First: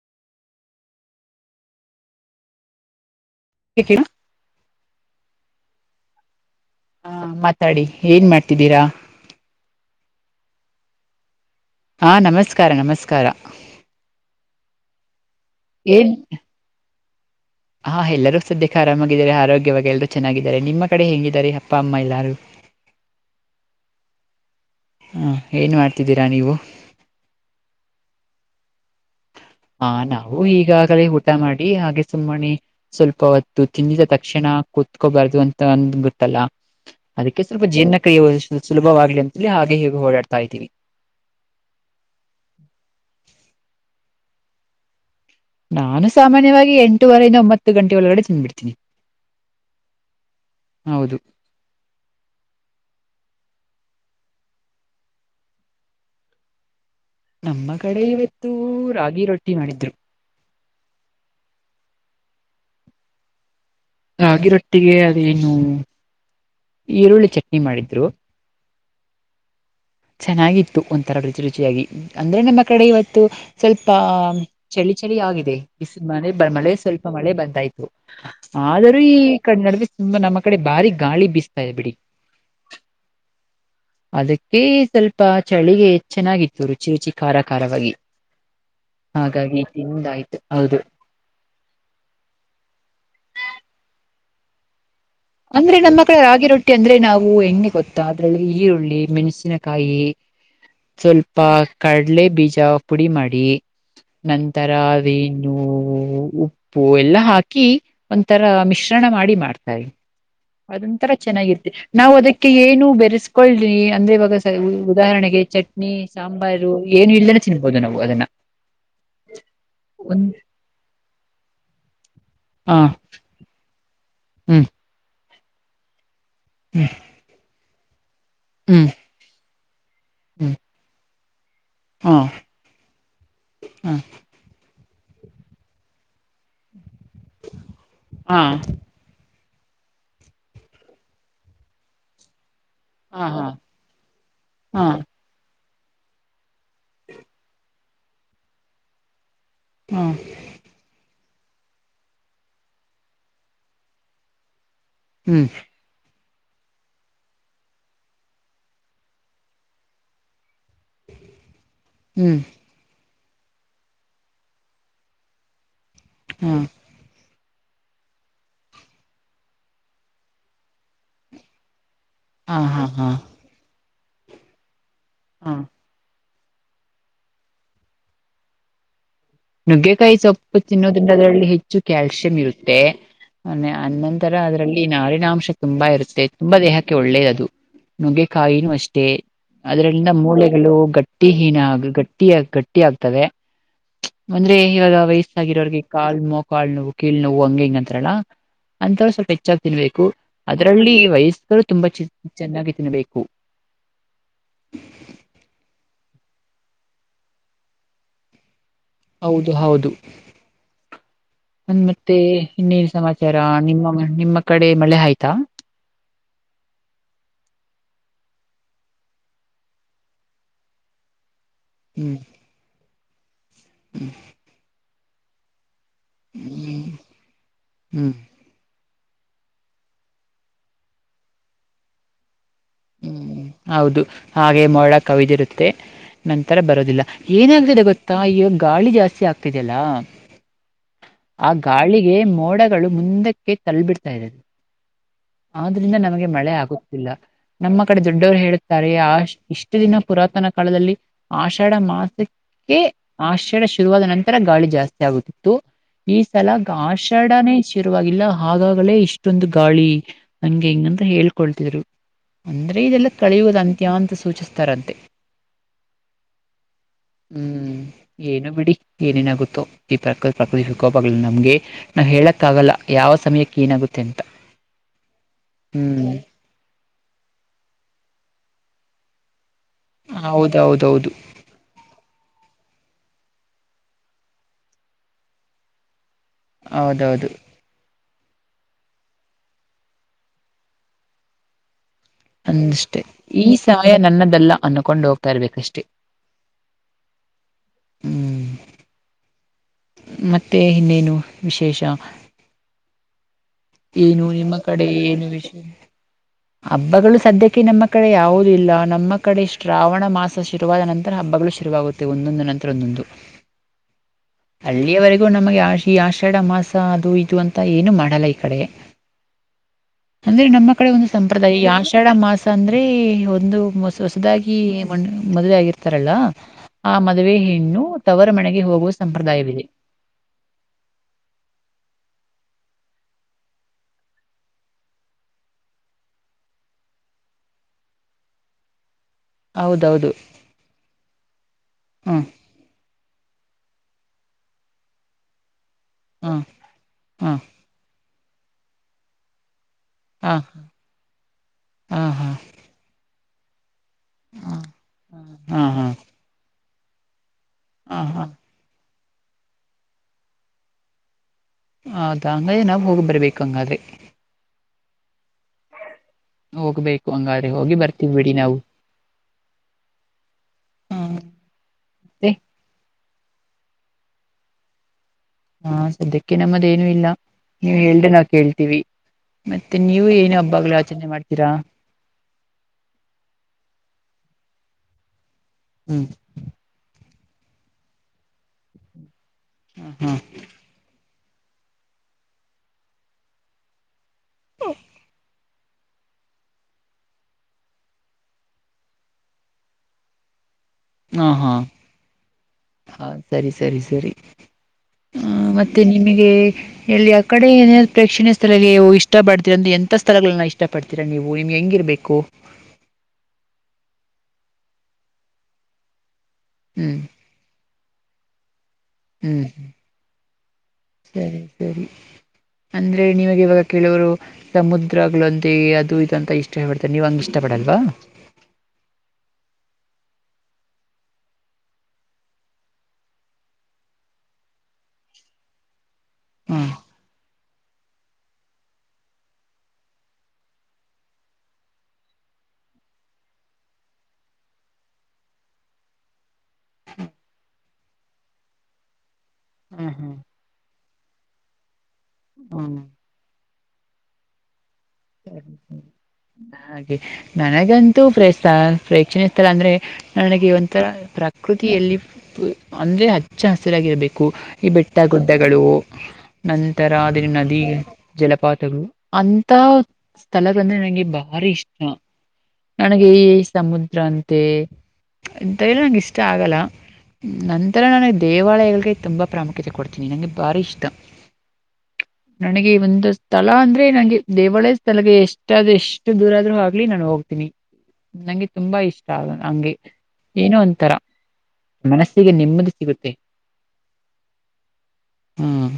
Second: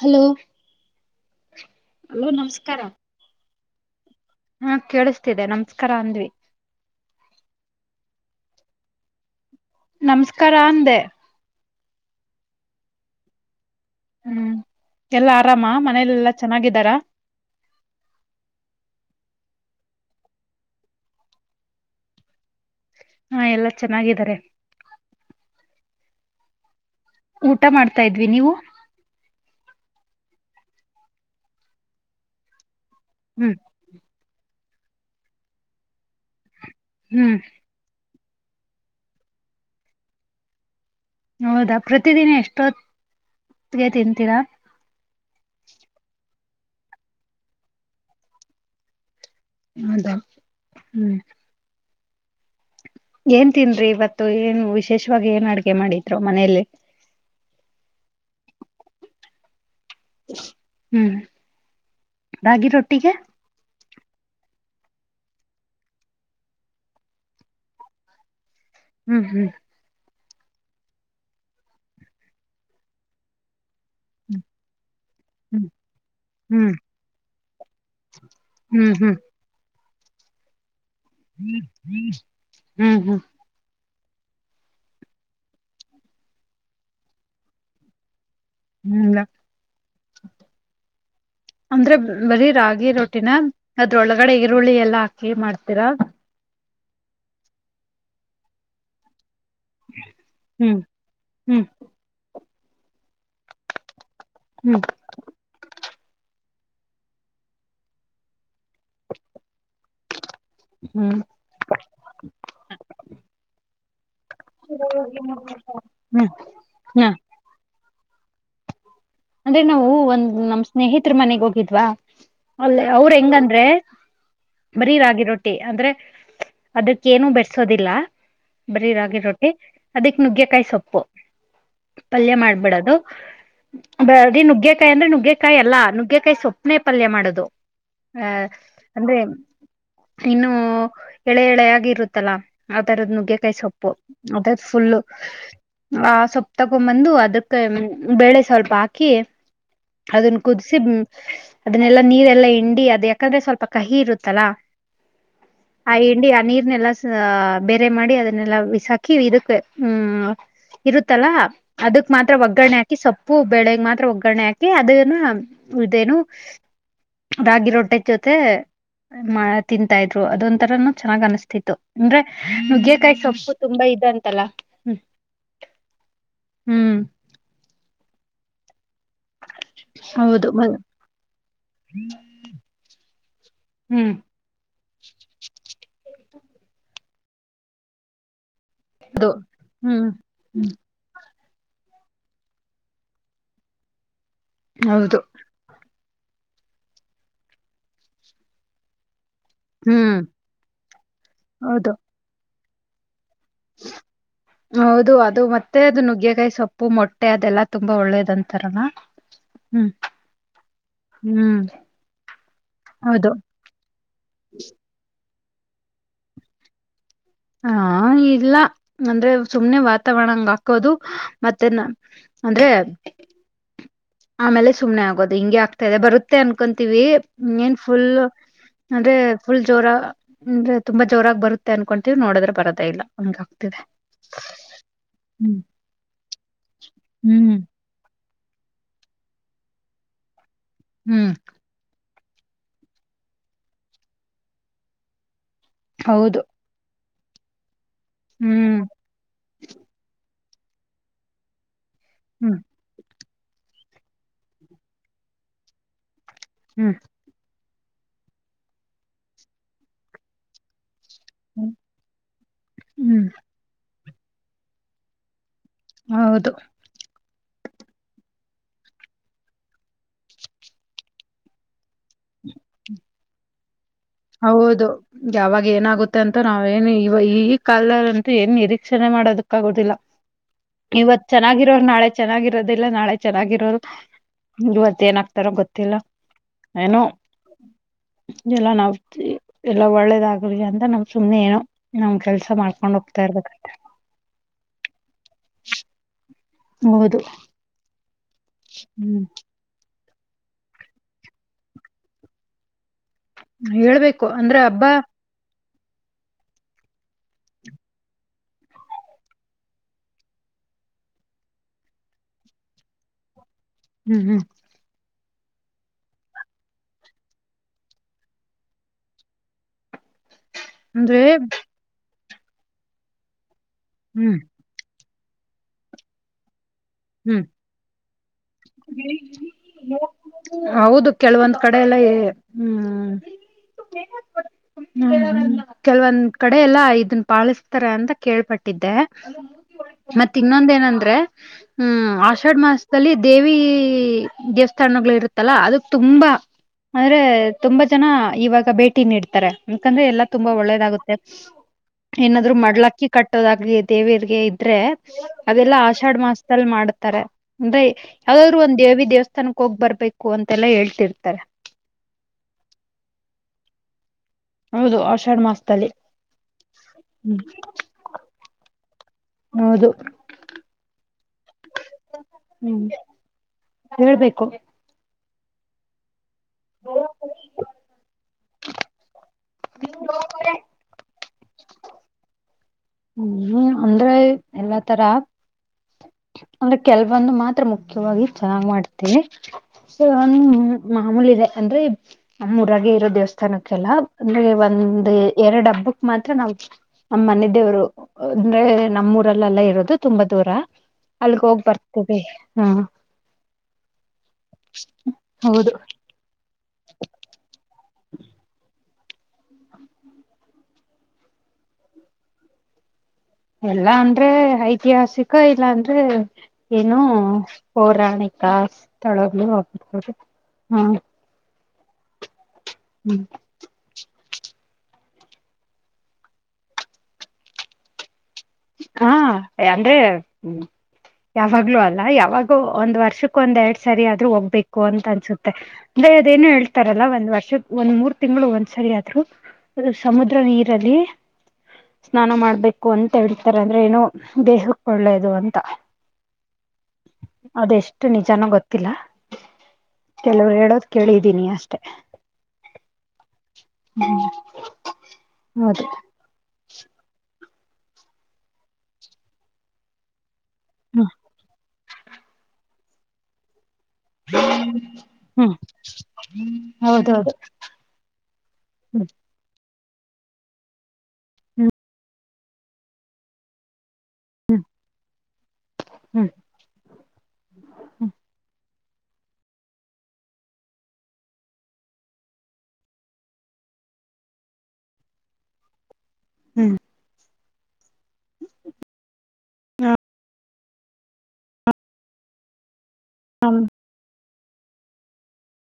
Hello, hello ನಮಸ್ಕಾರ- ಎಕೆ ಹಂ ಕೇಳಿಸ್ತಿದೆ ನಮಸ್ಕಾರ ಅಂದ್ವಿ. ಹ ಮಾತಾಡಿ ಏನ್ ಮಾಡ್ತಿದ್ದೀರಾ. ನಮಸ್ಕಾರ ಅಂದೆ. ಹಾ ನಮಸ್ಕಾರ ನಮಸ್ಕಾರ. ಹ್ಮ್ ಎಲ್ಲಾ ಆರಾಮ ಏನ್ ಮನೇಲೆಲ್ಲಾ ಚೆನ್ನಾಗಿದಾರಾ. ಹಾ ಎಲ್ಲರೂ ಸದ್ಯಕ್ಕೆ ಆರಾಮಾಗಿದ್ದಾರೆ ಆರೋಗ್ಯವಾಗಿ ಎಲ್ಲರೂ ಚೆನ್ನಾಗಿದ್ದಾರೆ ನಿಮ್ಮ ಕಡೆ ಹೇಗಿದ್ದಾರೆ ಅಪ್ಪ ಅಮ್ಮ ಎಲ್ಲಾರೂ. ಹಾ ಎಲ್ಲಾ ಚೆನ್ನಾಗಿದ್ದಾರೆ. ಹ ಏನ್ ಮಾಡ್ತಿದ್ದೀರಾ ನೀವು. ಊಟ ಮಾಡ್ತಾ ಇದ್ವಿ ನೀವು. ಹಾ ನಾವು ಈಗಾಗಲೇ ಊಟ ಮಾಡಿ ಹಾಗೆ ಸುಮ್ಮನೆ ಸ್ವಲ್ಪ ಹ್ಮ್ ಹೊತ್ತು. ತಿಂದಿದ ತಕ್ಷಣ ಕುತ್ಕೋಬಾರದು ಅಂತಂದ ಗೊತ್ತಲ್ಲ ಹ್ಮ್ ಅದಕ್ಕೆ ಸ್ವಲ್ಪ ಪ ಜೀರ್ನ ಕ್ರಿಯೆ ಸುಲಭವಾಗ್ಲಿ ಅಂತ್ಹೇಳಿ ಹಾಗೆ ಹೀಗೆ ಓಡಾಡ್ತಾ ಇದ್ದೀವಿ. ಹೌದಾ ಪ್ರತಿದಿನ ಎಷ್ಟೊತ್ಗೆ ತಿಂತೀರಾ. ನಾನು ಸಾಮಾನ್ಯವಾಗಿ ಎಂಟೂವರೆಯಿಂದ ಒಂಬತ್ತು ಗಂಟೆ ಒಳಗಡೆ ತಿಂದ್ಬಿಡ್ತೀನಿ. ಹೌದಾ ಹ್ಮ್. ಹೌದು ಏನ್ ತಿಂದ್ರಿ ಇವತ್ತು ಏನ್ ವಿಶೇಷವಾಗಿ ಏನ್ ಅಡಗೆ ಮಾಡಿದ್ರು ಮನೆಲಿ. ನಮ್ಮ ಕಡೆ ಇವತ್ತು ರಾಗಿ ರೊಟ್ಟಿ ಮಾಡಿದ್ರು. ಹ್ಮ್ ರಾಗಿ ರೊಟ್ಟಿಗೆ. ರಾಗಿರೊಟ್ಟಿಗೆ ಅದೇನು ಈರುಳ್ಳಿ ಚಟ್ನಿ ಮಾಡಿದ್ರು. ಹ್ಮ್ ಹ್ಮ್ ಚೆನಾಗಿತ್ತು ಒಂಥರ ರುಚಿ ರುಚಿಯಾಗಿ ಅಂದ್ರೆ ನಿಮ್ಮ ಕಡೆ ಇವತ್ತು. ಸ್ವಲ್ಪ ಚಳಿ ಚಳಿ ಆಗಿದೆ ಬಿಸಿ ಮನೆ ಮಳೆ ಹ್ಮ್ ಸ್ವಲ್ಪ ಮಳೆ ಬರ್ತಾಇತ್ತು. ಹ್ಮ್ ಆದರೂ ಈ ಹ್ಮ್ ಕಡೆ ನಡುವೆ ತುಂಬಾ ನಮ್ಮ ಕಡೆ ಭಾರಿ ಗಾಳಿ ಬೀಸ್ತಾ ಇದೆ ಬಿಡಿ. ಹ್ಮ್ ಹ್ಮ್ ಅದಕ್ಕೆ ಸ್ವಲ್ಪ ಚಳಿಗೆ ಚೆನ್ನಾಗಿತ್ತು ರುಚಿ ರುಚಿ ಖಾರ ಖಾರವಾಗಿ. ಹ್ಮ್ ಹಾಗಾಗಿ ತಿಂದಾಯ್ತು ಹೌದು. ಅಂದ್ರೆ ಬರೀ ರಾಗಿ ರೊಟ್ಟಿನ ಅದ್ರೊಳಗಡೆ ಈರುಳ್ಳಿ ಎಲ್ಲಾ ಹಾಕಿ ಅಂದ್ರೆ ಮಾಡ್ತೀರಾ ನಮ್ಮ ಕಡೆ ರಾಗಿ ರೊಟ್ಟಿ ಅಂದ್ರೆ ನಾವು ಹೆಂಗೆ ಗೊತ್ತಾ ಅದ್ರಲ್ಲಿ ಈರುಳ್ಳಿ ಮೆಣಸಿನ ಕಾಯಿ ಹ್ಮ್ ಸ್ವಲ್ಪ ಹ್ಮ್ ಕಡ್ಲೆ ಬೀಜ ಪುಡಿ ಮಾಡಿ. ನಂತರ. ಹ್ಮ್ ಬೇನು ಉಪ್ಪು ಎಲ್ಲಾ ಹಾಕಿ ಒಂಥರ ಮಿಶ್ರಣ ಮಾಡಿ ಮಾಡ್ತಾರೆ. ಅದೊಂತರ ಹ್ಮ್ ಚೆನಾಗಿರತೆ ನಾವ್ ಅದಕ್ಕೆ ಏನು ಬೆರೆಸ್ಕೊಳ್ದೆ ಅಂದ್ರೆ ಇವಾಗ ಉದಾಹರಣೆಗೆ ಚಟ್ನಿ ಹ್ಮ್ ಸಾಂಬಾರು ಹಾ ಏನು ಇಲ್ದೇನೆ ತಿನ್ಬಹುದು ನಾವು ಅದನ್ನ. ಅಂದ್ರೆ ನಾವು ಒಂದ್ ನಮ್ ಸ್ನೇಹಿತ್ರ ಮನೆಗ್ ಹೋಗಿದ್ವಾ ಹ ಅಲ್ಲ್ ಅವ್ರ ಹೆಂಗಂದ್ರೆ. ಹ್ಮ್ ಬರೀ ರಾಗಿ ರೊಟ್ಟಿ ಅಂದ್ರೆ ಅದಕ್ಕೇನು ಬೆರಸೋದಿಲ್ಲ. ಹ್ಮ್ ಹ್ಮ್ ಬರೀ ರಾಗಿ ರೊಟ್ಟಿ ಅದಕ್ ಹ್ಮ್ ನುಗ್ಗೆಕಾಯಿ ಸೊಪ್ಪು ಹಾ ಪಲ್ಯ ಮಾಡ್ಬಿಡದು. ಹಾ ಬರಿ ನುಗ್ಗೆಕಾಯಿ ಅಂದ್ರೆ ನುಗ್ಗೆಕಾಯಿ ಅಲ್ಲಾ ನುಗ್ಗೆಕಾಯಿ ಸೊಪ್ನೆ ಪಲ್ಯ ಮಾಡೋದು ಆಹ. ಹಾ ಅಂದ್ರೆ ಇನ್ನು ಎಳೆ ಎಳೆಯಾಗಿ ಇರುತ್ತಲ್ಲಾ. ಆತರದ ಹಾ ನುಗ್ಗೆಕಾಯಿ ಹಾ ಸೊಪ್ಪು ಅದದ್ ಹಾ ಫುಲ್ಲು. ಆ ಸೊಪ್ಪ್ ತಗೊಬಂದು ಅದಕ್ಕೆ ಬೇಳೆ ಸ್ವಲ್ಪ ಹಾಕಿ. ಹಾ ಅದನ್ ಕುದಸಿ ಅದನ್ನೆಲ್ಲಾ ನೀರೆಲ್ಲಾ ಹಿಂಡಿ ಅದ ಯಾಕಂದ್ರೆ ಸ್ವಲ್ಪ ಕಹಿ ಇರುತ್ತಲ್ಲಾ. ಹ್ಮ್ ಆ ಹಿಂಡಿ ಆ ನೀರ್ನೆಲ್ಲಾ ಸ ಬೇರೆ ಮಾಡಿ ಅದನ್ನೆಲ್ಲ ಬಿಸಾಕಿ ಇದಕ್ಕೆ ಹ್ಮ್. ಇರುತ್ತಲ್ಲಾ ಅದಕ್ ಮಾತ್ರ ಹ್ಮ್ ಒಗ್ಗರಣೆ ಹಾಕಿ ಸೊಪ್ಪ್ ಪೂ ಬೆಳಗ್ ಮಾತ್ರ ಒಗ್ಗರಣೆ ಹಾಕಿ ಅದನ್ನು ಇದೇನು ಹ್ಮ್ ರಾಗಿ ರೊಟ್ಟೆ ಜೊತೆ ಮ ತಿಂತಾ ಇದ್ರು ಅದೊಂಂತರನು ಚೆನ್ನಾಗ್ ಅನಿಸತಿತ್ತು ಅಂದ್ರೆ ಹಾ ಹಾ ಹಾ ನುಗ್ಗೆಕಾಯಿ ಸೊಪ್ಪು ತುಂಬಾ ಇದೆ ಅಂತಲಾ ಹಾ ಹ್ಮ್ ನುಗ್ಗೆಕಾಯಿ ಹೌದು ಸೊಪ್ಪು ತಿನ್ನೋದ್ರಿಂದ ಅದರಲ್ಲಿ ಹೆಚ್ಚು ಕ್ಯಾಲ್ಸಿಯಂ ಇರುತ್ತೆ ಹ್ಮ್ ಅನಂತರ ಲ್ಲಿ ನಾರಿನಾಂಶ ತುಂಬಾ ಇರುತ್ತೆ ತುಂಬಾ ದೇಹಕ್ಕೆ ಒಳ್ಳೇದ ಅದು ನುಗ್ಗೆಕಾಯಿನೂ ಅಷ್ಟೇ ಅದು ಹ್ಮ್ ಅದ್ರಲ್ಲಿಂದ ಮೂಳೆಗಳು ಗಟ್ಟಿ ಹೀನ ಗಟ್ಟಿ ಗಟ್ಟಿ ಆಗ್ತವೆ ಅಂದ್ರೆ ಇವಾಗ ಹೌದು ವಯಸ್ ಗಿರೋರಿಗೆ ಕಾಳ್ ನೋವು ಕೀಳ್ ನೋವು ಹಂಗ ಹೆಂಗ ಅಂತಾರಲ್ಲಾ ಅಂತವ್ರು ಸ್ವಲ್ಪ ಹೆಚ್ಚ ತಿನ್ಬೇಕು ಹ್ಮ್ ಅದರಲ್ಲಿ ವಯಸ್ಕರು ಹೌದು ತುಂಬಾ ಚ ಚೆನ್ನಾಗಿ ತಿನ್ಬೇಕು [unintelligible] ಹೌದು ಅದು ಮತ್ತೆ ಅದು ನುಗ್ಗೆಕಾಯಿ ಸೊಪ್ಪು ಮೊಟ್ಟೆ ಅದೆಲ್ಲಾ ತುಂಬಾ ಒಳ್ಳೇದ ಅಂತಾರಲ್ಲ ಹೌದು ಹೌದು ಹ್ಮ್ ನನ್ ಮತ್ತೆ ಇನ್ನೇನು ಹೌದು ಸಮಾಚಾರ ನಿಮ್ಮ ನಿಮ್ಮ ಕಡೆ ಮಳೆ ಆಯ್ತಾ ಹಾ ಇಲ್ಲ ಅಂದ್ರೆ ಸುಮ್ನೆ ವಾತಾವರಣಂಗ ಹಾಕೋದು ಮತ್ತೆ ನ ಹ್ಮ್ ಅಂದ್ರೆ ಹ್ಮ್ ಆಮೇಲೆ ಸುಮ್ಮ್ನೆ ಆಗೋದು ಹಿಗೆ ಆಗ್ತಾದೆ ಬರುತ್ತೆ ಮತ್ತೆ ಹ್ಮ್ ಅನ್ಕೊಂತೀವಿ ಏನ್ ಫುಲ್ ಹ್ಮ್ ಅಂದ್ರೆ ಫುಲ್ ಜೋರ ಅಂದ್ರೆ ತುಂಬಾ ಜೋರಾಗಿ ಬರುತ್ತೆ ಅನ್ಕೊಂತೀವಿ ನೋಡದ್ರ ಬರತ್ತ ಹ್ಮ್ ಹೌದು ಹಾಗೆ ಮರಳ ಕವಿದಿ ಹ್ಮ್ ಇರುತ್ತೆ ನಂತರ ಬರೋದಿಲ್ಲ ಹ್ಮ್ ಏನಾಗ್ತಿದೆ ಗೊತ್ತಾ ಈಗ ಗಾಳಿ ಜಾಸ್ತಿ ಆಗ್ತಿದಲ್ಲಾ ಹ್ಮ್ ಗಾಳಿಗೆ ಮೋಡಗಳು ಮುಂದಕ್ಕೆ ತಲು ಬಿಿಡ್ತಾ ಇದೆ ಆದ್ರಿಂದ ನಮಗೆ ಹೌದು ಮಳೆ ಆಗುತ್ತಿಲ್ಲ ನಮ್ಮ ಕಡೆ ದೊಡ್ಡವರು ಹ್ಮ್ ಹೇಳುತ್ತಾರೆ ಆ್ ಇಷ್ಟು ದಿನ ಪುರಾತನ ಕಾಲದಲ್ಲಿ ಆಷಾಢ ಮಾ ಹ್ಮ್ [unintelligible] ಆಶ್ರಯ ಶುರುವಾದ ನಂತರ ಗಾಳಿ ಜಾಸ್ತಿ ಆಗುತ್ತಿತ್ತು ಈ ಸಲ ಹ್ಮ್ ಗಸದ ಶುರುವಲ್ಲ ಆಗಾಗಲೇ ಇಷ್ಟೊಂದು ಗಾಳಿ ನಂಗೆ ಹಂಗಂತ ಹ ಹ್ಮ್ ಕೊಳ್ತಿದ್ರು ಅಂದ್ರೆ ಇದೆಲ್ಲ ಹ್ಮ್ ಕಳಿಯುವುದು ಅಂತ್ಯ ಅಂತ ಸೂಚಿಸ್ತಾರಂತೆ ಹೌದು ಹ್ಮ್ ಏನು ಬಿಡಿ ಏನೇನಾಗುತ್ತೋ ಈ ಪ್ರಕ ಪ್ರಕೃತಿ ಕೋಪಗಳು ನಮ್ಗೆ ನಾವು ಹೇಳಕ್ಕಾಗಲ್ಲ ಯಾವ ಸಮಯಕ್ಕೆ ಏನಾಗುತ್ತೆ ಅಂತ ಹೌದು ಯಾವಾಗ ಹ್ಮ್ ಏನಾಗುತ್ತೆ ಅಂತ ನಾವ ಏನು ಇವ ಈ ಕಾಲರ್ ಅಂತ ಏನ್ ನಿರೀಕ್ಷಣೆ ಮಾಡೋದಕ್ಕ ಆಗುದಿಲ್ಲ ಹೌದು ಹೌದು ಹೌದು ಚೆನ್ನಾಗಿರೋರು ನಾಳೆ ಚೆನ್ನಾಗಿರೋದಿಲ್ಲ ನಾಳೆ ಚೆನ್ನಾಗಿರೋದು ಇವತ್ತು ಏನಾಗ್ತಾರೋ ಗೊತ್ತಿಲ್ಲ ಏನೋ ಹೌದೌದು ಎಲ್ಲ ನವು ಎಲ್ಲ ಒಳ್ಳೇದ ಆಾಗಲಿ ಅಂತ ನಮ್ ಸುಮ್ನೆ ಏನೋ ನಮ್ ಕೆಲ್ಸ ಮಾಡ್ಕೊಂಡ್ ಹೋಗ್ತಾ ಇರ್ಬೇಕಂತ ನನ್ನದ್ದಲ್ಲ ಅನ್ಕೊಂಡು ಹೋಗ್ತಾ ಇರ್ಬೇಕ ಅಷ್ಟೇ ಹೌದು ಹ್ಮ್ ಹ್ಮ್ ಮತ್ತೆ ಇನ್ನೇನು ವಿಶೇಷ ಏನು ಹೇಳ್ಬೇಕು ನಿಮ್ಮ ಅಂದ್ರೆ ಹಬ್ಬ ಕಡೆ ಏನು ವಿಷಯ ಹಬ್ಬಗಳು ಸದ್ಯಕ್ಕೆ ನಮ್ಮ ಕಡೆ ಯಾವುದೂ ಇಲ್ಲ ನಮ್ಮ ಕಡೆ ಶ್ರಾವಣ ಮಾಸ್ ಸ ಶುರುವಾದ ನಂತರ ಹಬ್ಬಗಳು ಶುರುವಾಗುತ್ತೆ ಒಂದೊಂದು ನಂತರ ಒಂದೊಂದು. ಹ್ಮ್ ಹ್ಮ್ ಅಲ್ಲಿಯವರೆಗೂ ನಮಗೆ ಆ ಈ ಆಷಾಢ ಮಾಸ ಅದು ಇದು ಅಂತ ಏನು ಮಾಡಲ್ಲ ಈ ಕಡೆಗೆ. ಅಂದ್ರೆ ನಮ್ಮ ಕಡೆ ಒಂದು ಅಂದ್ರೆ ಸಂಪ್ರದಾಯ ಆಷಾಢ ಮಾಸ ಅಂದ್ರೆ ಒಂದು ಹ್ಮ್ ಹೊಸದಾಗಿ ಮದುವೆ ಆಗಿರ್ತಾರಲ್ಲ ಆ ಮದುವೆ ಹ್ಮ್ ಹೆಣ್ಣು ತವರು ಮನೆಗೆ ಹೋಗುವ ಸಂಪ್ರದಾಯವಿದೆ. ಹೌದು ಕೆಲವೊಂದ್ ಕಡೆ ಎಲ್ಲಾ ಹ್ಮ್ ಹ್ಮ್ ಕೆಲವೊಂದ್ ಕಡೆ ಎಲ್ಲಾ ಇದನ್ನ ಪಾಳಿಸ್ತಾರೆ ಅಂತ ಕೇಳ್ಪಟ್ಟ್ ಟ್ಟಿದ್ದೆ ಹೌದೌದು ಮತ್ತ್ ಇನ್ನೊಂದು ಏನಂದ್ರೆ. ಹ್ಮ್ ಹ್ಞೂ ಆಷಾಢ ಮಾಸದಲ್ಲಿ ದೇವಿ ದೇವಸ್ಥಾನಗಳು ಇರುತ್ತಲ್ಲ ಅದಕ್ ತುಂಬಾ ಹಾಂ ಅದ್ರೆ ಹಾಂ ತುಂಬಾ ಜನ ಇವಾಗ ಭೇಟಿ ನೀಡ್ತಾರೆ. ಯಾಕಂದ್ರೆ ಎಲ್ಲಾ ಹಾಂ ತುಂಬಾ ಒಳ್ಳೇದಾಗುತ್ತೆ ಹಾಂ ಹಾಂ ಏನಾದ್ರು ಮಡ್ಲಕ್ಕಿ ಕಟ್ಟೋದಾಗ್ಲಿ ದೇವಿಯರಿಗೆ ಹಾಂ ಇದ್ರೆ ಹಾಂ ಅದೆಲ್ಲಾ ಹಾಂ ಆಷಾಢ ಮಾಸದಲ್ಲಿ ಮಾಡ್ತಾರೆ ಅಂದ್ರೆ ಹಾಂ ಹಾಂ ಯಾವ್ ಒಂದು ದೇವಿ ದೇವಸ್ಥಾನಕ್ ಹೋಗ್ ಬರ್ಬೇಕು ಅಂತೆಲ್ಲಾ ಹೇಳ್ತಿರ್ತಾರೆ. ಹೌದಾ ಹಂಗ ನಾವ್ ಹೋಗಿ ಬರ್ಬೇಕು ಹಂಗಾದ್ರೆ. ಹೌದು ಅಷಾಡ ಮಾಸ್ ಹೋಗ್ಬೇಕು ಹಂಗಾದ್ರೆ ಹೋಗಿ ಬರ್ತಿವ್ ಬಿಡಿ ನಾವು. ಹೌದು ಹಾಂ ಮತ್ತೆ ಹ್ಮ್ ಹೇಳ್ಬೇಕು ಹಾ ಸದ್ಯಕ್ಕೆ ನಮ್ಮದು ಏನು ಇಲ್ಲ ನೀವ್ ಹೇಳ್ದರೇ ನಾವ್ ಕೇಳ್ತೀವಿ. ಮತ್ತೆ ನೀವು ಏನೂ ಹಬ್ಬಗಳು ಆಚರಣೆ ಮಾಡ್ತೀರಾ. ಹ್ಮ್ ಅಂದ್ರೆ ಎಲ್ಲಾ ತರ. ಹ್ಮ್ ಅಂದ್ರೆ ಕೆಲವೊಂದು ಮಾತ್ರ ಮುಖ್ಯವಾಗಿ ಚೆನ್ನಾಗಿ ಮಾಡ್ತೇವೆ ಹಾಂ ಹಾಂ ಒಂದ್ ಮಾಮೂಲಿ ಇದೆ ಅಂದ್ರೆ ನಮ್ಮೂರಾಗೆ ಇರೋ ದೇವಸ್ಥಾನಕ್ಕೆಲ್ಲಾ ಅಂದ್ರೆ ಒಂದು ಎರಡು ಹಬ್ಬಕ್ ಮಾತ್ರ ನಾವ್ ಅ ಮನೆ ದೇವ್ರು ಅಂದ್ರೆ ನಮ್ಮೂರಲ್ಲೆಲ್ಲಾ ಇರೋದು ತುಂಬಾ ದೂರ. ಹಾಂ ಅಲ್ಲಿಗೆ ಹಾಂ ಹೋಗಿ ಬರ್ತಿದೆ ಹಾ ಹಾಂ ಸರಿ ಸರಿ ಸರಿ ಹೌದು ಮತ್ತು ನಿಮಗೆ ಎಲ್ಲಿ ಆ ಕಡೆ ಏನ್ ಪ್ರೇಕ್ಷಣೀ ಸ್ಥಳದಲ್ಲ್ ನೀವು ಇಷ್ಟ ಪಡ್ತೀರ ಅಂದ್ರೆ ಎಂತ ಸ್ಥಳಗಳನ್ನ ಇಷ್ಟ ಪಡ್ತೀರಾ ನೀವು ನಿಮ್ಗೆ ಹೆಂಗಿರ್ಬೇಕು. ಎಲ್ಲಾ ಅಂದ್ರೆ ಐತಿಹಾಸಿಕ ಇಲ್ಲಾ ಅಂದ್ರೆ ಹ್ಞೂ ಏನು ಪೌರಾಣಿಕ ಹ್ಞೂ ಸ್ಥಳಗಳು ಆಗ್ಬಹುದು ಹ್ಮ್ ಸರಿ ಸರಿ ಅಂದರೆ ಹ್ಮ್ ನಿಮಗೆ ಇವಾಗ ಕೇಳೋರು. ಸಮುದ್ರಗಳೊಂತೆ ಅದು ಇದು ಅಂತ ಇಷ್ಟ ಪಡತಾರೆ ನೀವು ಹಂಗೆ ಇಷ್ಟ ಪಡಲ್ವಾ. ಹಾ ಅಂದ್ರೆ ಯಾವಾಗ್ಲೂ ಅಲ್ಲ ಯಾವಾಗೂ ಒಂದ್ ವರ್ಷಕ್ಕ ಒಂದು ಎರಡು ಸರಿ ಆದ್ರೂ ಹೋಗ್ಬೇಕು ಅಂತ ಅನ್ಸುತ್ತೆ. ಅಂದ್ರೆ ಅದೇನು ಹ್ಞೂ ಹೇಳ್ತಾರಲ್ಲ ಒಂದು ವರ್ಷದ ಒಂದು ಮೂರು ತಿಂಗಳು ಒಂದ್ಸರಿ ಆದ್ರು. ಸಮುದ್ರ ನೀರಲ್ಲಿ ಸ್ನಾನ ಮಾಡ್ಬೇಕು ಅಂತ್. ತ ಹೇಳತ್ತಾರೆ ಅಂದ್ರೆ ಏನೋ ದೇಹಕ್ಕೆ ಒಳ್ಳೇದು ಅಂತ. ಅದು ಎಷ್ಟು ನಿಜಾನೋ ಗೊತ್ತಿಲ್ಲ. ಹ್ಮ್ ಹ್ಮ್ ಕೆಲವರು ಹೇಳೋದ್ ಕೇಳಿದೀನಿ ಅಷ್ಟೇ. ಹ್ಮ ಹ್ಮ್ ಸರಿ ಸರಿ ಹೌದು ಹಾಗೆ ನನಗಂತೂ ಪ್ರ ಪ್ರೇಕ್ಷಣೀಯ ಸ್ಥಳ ಅಂದ್ರೆ. ನನಗೆ ಒಂಥರ ಹ್ಮ್ ಪ್ರಕೃತಿಯಲ್ಲಿ ಅಂದ್ರೆ ಹಚ್ಚ ಹಸಿರಾಗಿರಬೇಕು. ಈ ಬೆಟ್ಟ ಹ್ಮ್ ಗುಡ್ಡಗಳು ನಂತರ ಅದು ಹೌದೌದು ನದಿಗೆ. ಜಲಪಾತಗಳು ಹ್ಮ್ ಅಂತ ಸ್ಥಳದಂದ್ರೆ ನನಗೆ ಭಾರಿ ಹ್ಮ್ ಇಷ್ಟ ನನಗೆ ಈ ಸಮುದ್ರ ಅಂತ. ಮತ್ತೆ ಇಂತ ಎಲ್ಲ ನಂಗೆ ಇಷ್ಟ ಹ್ಮ್ ಆಗಲ್ಲ ನಂತರ ಹ್ಮ್ ನನಗೆ ದೇವಾಲಯಗಳಿಗೆ ತುಂಬ ಪ್ರಾಮುಖ್ಯತೆ ಕೊಡ್ತೀನಿ ನನಗೆ ಭಾರಿ ಇಷ್ಟ ನನಗೆ ಒಂದು ಸ್ಥಳ ಅಂದ್ರೆ ನಂಗೆ ದೇವಾಲಯ ಸ್ಥಳಕ್ಕೆ ಎಷ್ಟಾದ್ ಎಷ್ಟ. ಇಷ್ಟು ದೂರ ಆದ್ರೂ ಹ್ಮ್ ಆಗ್ಲಿ ನಾನು ಹೋಗ್ತೀನಿ ನಂಗೆ ತುಂಬಾ ಇಷ್ಟ ಹಂಗೆ ಏನೋ ಒಂಂತರ. ಮನಸ್ಸಿಗೆ ನೆಮ್ಮದಿ ಸಿಗುತ್ತೆ. ಹಾ ಹ್ಮ್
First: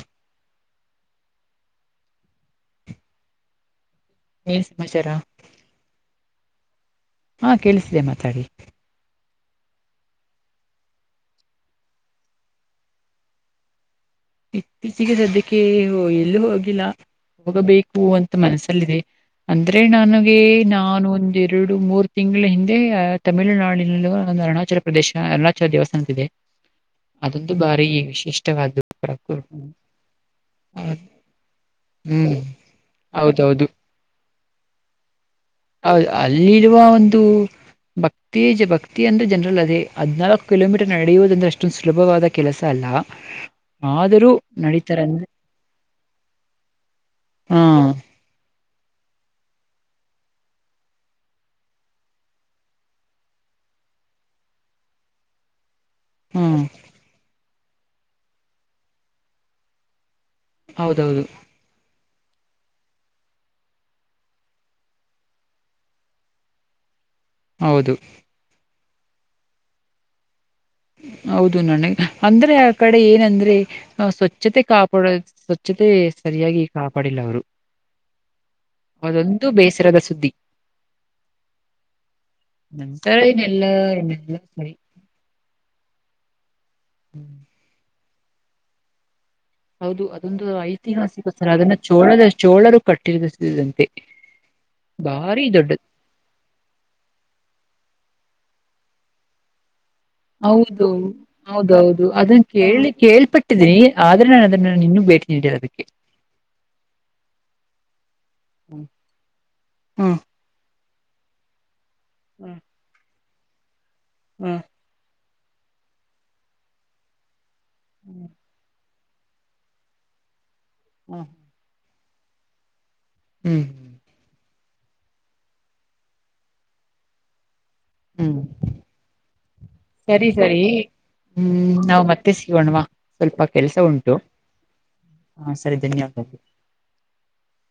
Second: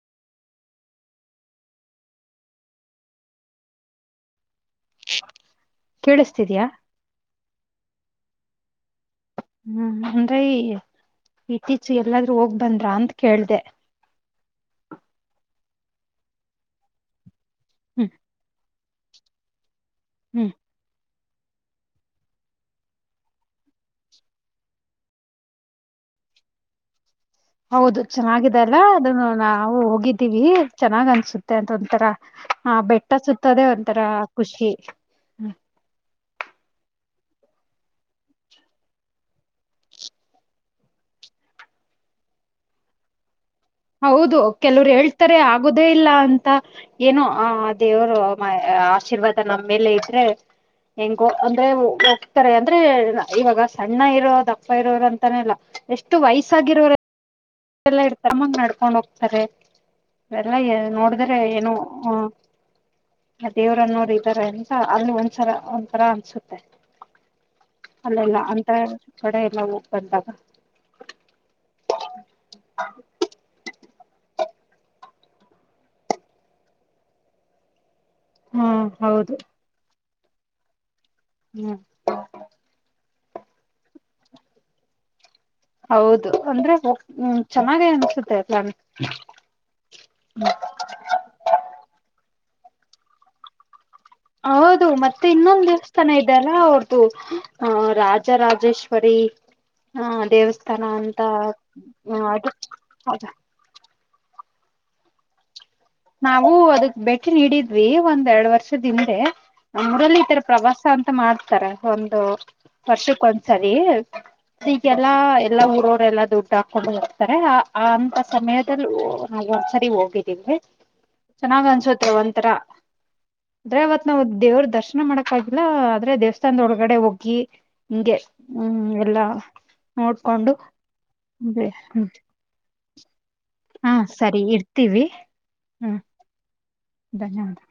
ಏ ಸಮಾಚಾರ ಕೇಳಿಸ್ತಿದ್ಯಾ ಹಾ ಕೇಳಿಸಿದೆೆ ಮಾತಾಡಿ. ಹ್ಮ್ ಅಂದ್ರೆ ಇತ್ತೀಚೆ ಎಲ್ಲಾದ್ರೂ ಹೋಗ್ ಬಂದ್ರ ಅಂತ ಕೇಳ್ದ. ಇತ್ತೀಚಿಗೆ ಸದ್ಯಕ್ಕೆ ಎಲ್ಲೂ ಹೋಗಿಲ್ಲ ಹೋಗಬೇಕು ಹ್ಮ್ ಅಂತ ಮನಸಲ್ಲಿದೆ. ಅಂದ್ರೆ ನನಗೆ ಹ್ಮ್ ನಾನು. ಎರಡು ಮೂರು ತಿಂಗಳ ಹಿಂದೆ ತಮಿಳುನಾಡಿನ ಒಂದು ಅರುಣಾಚಲ ಪ್ರದೇಶ ಅರುಣಾಚಲ ದೇವಸ್ಥಾನದ ಇದೆ. ಅದೊಂದು ಬಾರಿ ಹೌದು ಚೆನ್ನಾಗಿದ್ದೆ ವಿಶಿಷ್ಟವಾದ ಅಲ್ವಾ. ಅ ನಾವು ಹೋಗಿದ್ದೀವಿ ಚೆನ್ನಾಗ್ ಅನ್ಸುತ್ತೆ ಅಂತ ಒಂತರ ಹ್ಮ್ ಹೌದು. ಆ ಬೆಟ್ಟ ಸುತ್ತದೇ. ಹೌದೌದು ಒಂತರ ಖುಷಿ. ಹೌದು ಅಲ್ಲಿರುವ ಒಂದು. ಉತ್ತೇಜ ಭಕ್ತಿ ಅಂದ್ರೆ ಜನರಲ್ ಅದೇ ಹದ್ನಾಲ್ಕು ಕಿಲೋಮೀಟರ್ ನಡೆಯುವುದಂದ್ರೆ ಅಷ್ಟೊಂದು ಸುಲಭವಾದ ಕೆಲಸ ಅಲ್ಲ. [inaudible] ಆದರೂ ಹೌದು ಕೆಲವ್ರು ನಡೀತಾರೆ ಅಂದ್ರೆ ಹೇಳ್ತಾರೆ ಆಗುದೇ ಇಲ್ಲ ಅಂತ ಏನೋ ಆ ಹಾ ದೇವರು. ಆಶೀರ್ವಾದ ನಮ್ಮ ಮೇಲೆ ಇದ್ರೆ. ಹೆಂಗೋ ಅಂದ್ರೆ ಹೋಗ್ತಾರೆ ಅಂದ್ರೆ ಇವಾಗ ಸಣ್ಣ ಇರೋ ದಪ್ಪ ಇರೋ ಅಂತಾನಲ್ಲ. ಎಷ್ಟು ಹ್ಮ್ ವಯಸ್ಸಾಗಿರೋರೆ. ಲ್ಲ ಇಡ್ತಾರ ಹಾಗೆ ನಡ್ಕೊಂಡ್ ಹೋಗ್ತಾರೆಲ್ಲಾ ಹೌದೌದು ನೋಡಿದ್ರೆ ಏನೋ ಹ. ಆ ದೇವ್ರನ್ನೋರು ಇದ್ದಾರೆ ಅಂತ ಅಲ್ಲಿ ಒಂದ್ಸರ ಒಂದಥರ ಅನ್ಸುತ್ತೆ. ಹೌದು ಅಲ್ಲಲ್ಲ ಅಂತ ಕಡೆ ಎಲ್ಲ ಹೋಗ್ ಬಂದಾಗ. ಹೌದು ನನಗೆ ಅಂದ್ರೆ ಆ ಕಡೆ ಏನಂದ್ರೆ ಸ್ವಚ್ಛತೆ ಕಾಪ ಸ್ವಚ್ಛತೆ ಸರಿಯಾಗಿ ಕಾಪಾಡಿಲ್ಲ ಅವರು. ಹಾ ಹೌದು ಅದೊಂದು ಬೇಸರದ ಸುದ್ದಿ. ಹ್ಮ್ ನಂತರ ಇನ್ನೆಲ್ಲ ಎನ್ನೆಲ್ಲ ಸರಿ. ಹೌದು ಅಂದ್ರೆ ಹ್ಮ ಹ್ಮ್. ಚೆನ್ನಾಗೇ ಅನ್ಸುತ್ತೆನ್ ಹೌದು ಅದೊಂದು ಐತಿಹಾಸಿಕ ಸರ ಅದನ್ನ ಚೋಳದ ಚೋಳರು ಕಟ್ಟಿದಂತೆ. ಹೌದು ಮತ್ತೆ ಇನ್ನೊಂದು. ತನ ಇದಲ್ಲ ಅವ್ರ್ದುಹಾ ರಾಜರಾಜೇಶ್ವರಿ. ಹ ದೇವಸ್ಥಾನ ಹೌದು ಅಂತ ಹೌದೌದು ಹ ಅದನ್ನ ಅದು ಕೇಳಿ ಹೌದಾ ಕೇಪಟ್ಟ. ಇಟ್ಟಿದ್ದೀನಿ ಆದ್ರೆ ನಾನು ಅದನ್ನ ನೀನ್ನನ್ನು ಭೇಟಿ ನೀಡಿರ ಅದಕ್ಕೆ. ನಾವು ಅದಕ್ ಭೇಟಿ ನೀಡಿದ್ವಿ ಒಂದ್ ಎರಡ್ ವರ್ಷದಿಂದೆ ನಮ್ಮ ಊರಲ್ಲಿ ತರ. ಪ್ರವಾಸ ಅಂತ ಮಾಡ್ತಾರೆ ಒಂದು ವರ್ಷಕ್ಕ ಒಂದ್ಸರಿ. ಈಗೆಲ್ಲಾ ಎಲ್ಲಾ ಊರವರೆ ಎಲ್ಲಾ ದುಡ್ಡು ಹಾಕೊಂಡು ಹೋಗ್ತಾರೆ ಅಂತ ಸಮಯದಲ್ಲಿ. ನಾ ಒಂದ್ಸರಿ ಹೋಗಿದ್ದೀವಿ. [inaudible] ಚೆನ್ನಾಗ್ ಅನ್ಸೋತೆ ಒಂತರಾ ಹ್ಮ್ [unintelligible] ಆದ್ರೆ ಅವತ್ ನಾವು ದೇವ್ರ ದರ್ಶನ ಮಾಡಕ್ ಆಗಿಲ್ಲ ಆದ್ರೆ ದೇವಸ್ಥಾನದ ಒಳಗಡೆ ಹೋಗಿ ಹಿಂಗೆ ಹ್ಮ್ ಎಲ್ಲಾ ಸರಿ ನೋಡ್ಕೊಂಡು ಸರಿ ಹ್ಮ್ ನಾವ್ ಮತ್ತೆ ಸಿಗೋಣ್ವಾ ಸ್ವಲ್ಪ ಕೆಲಸ ಹಾ ಉಂಟು ಸರಿ ಇಡ್ತೀವಿ ಹ ಸರಿ ಹ್ಮ್ ಧನ್ಯವಾದಗಳು ಧನ್ಯವಾದ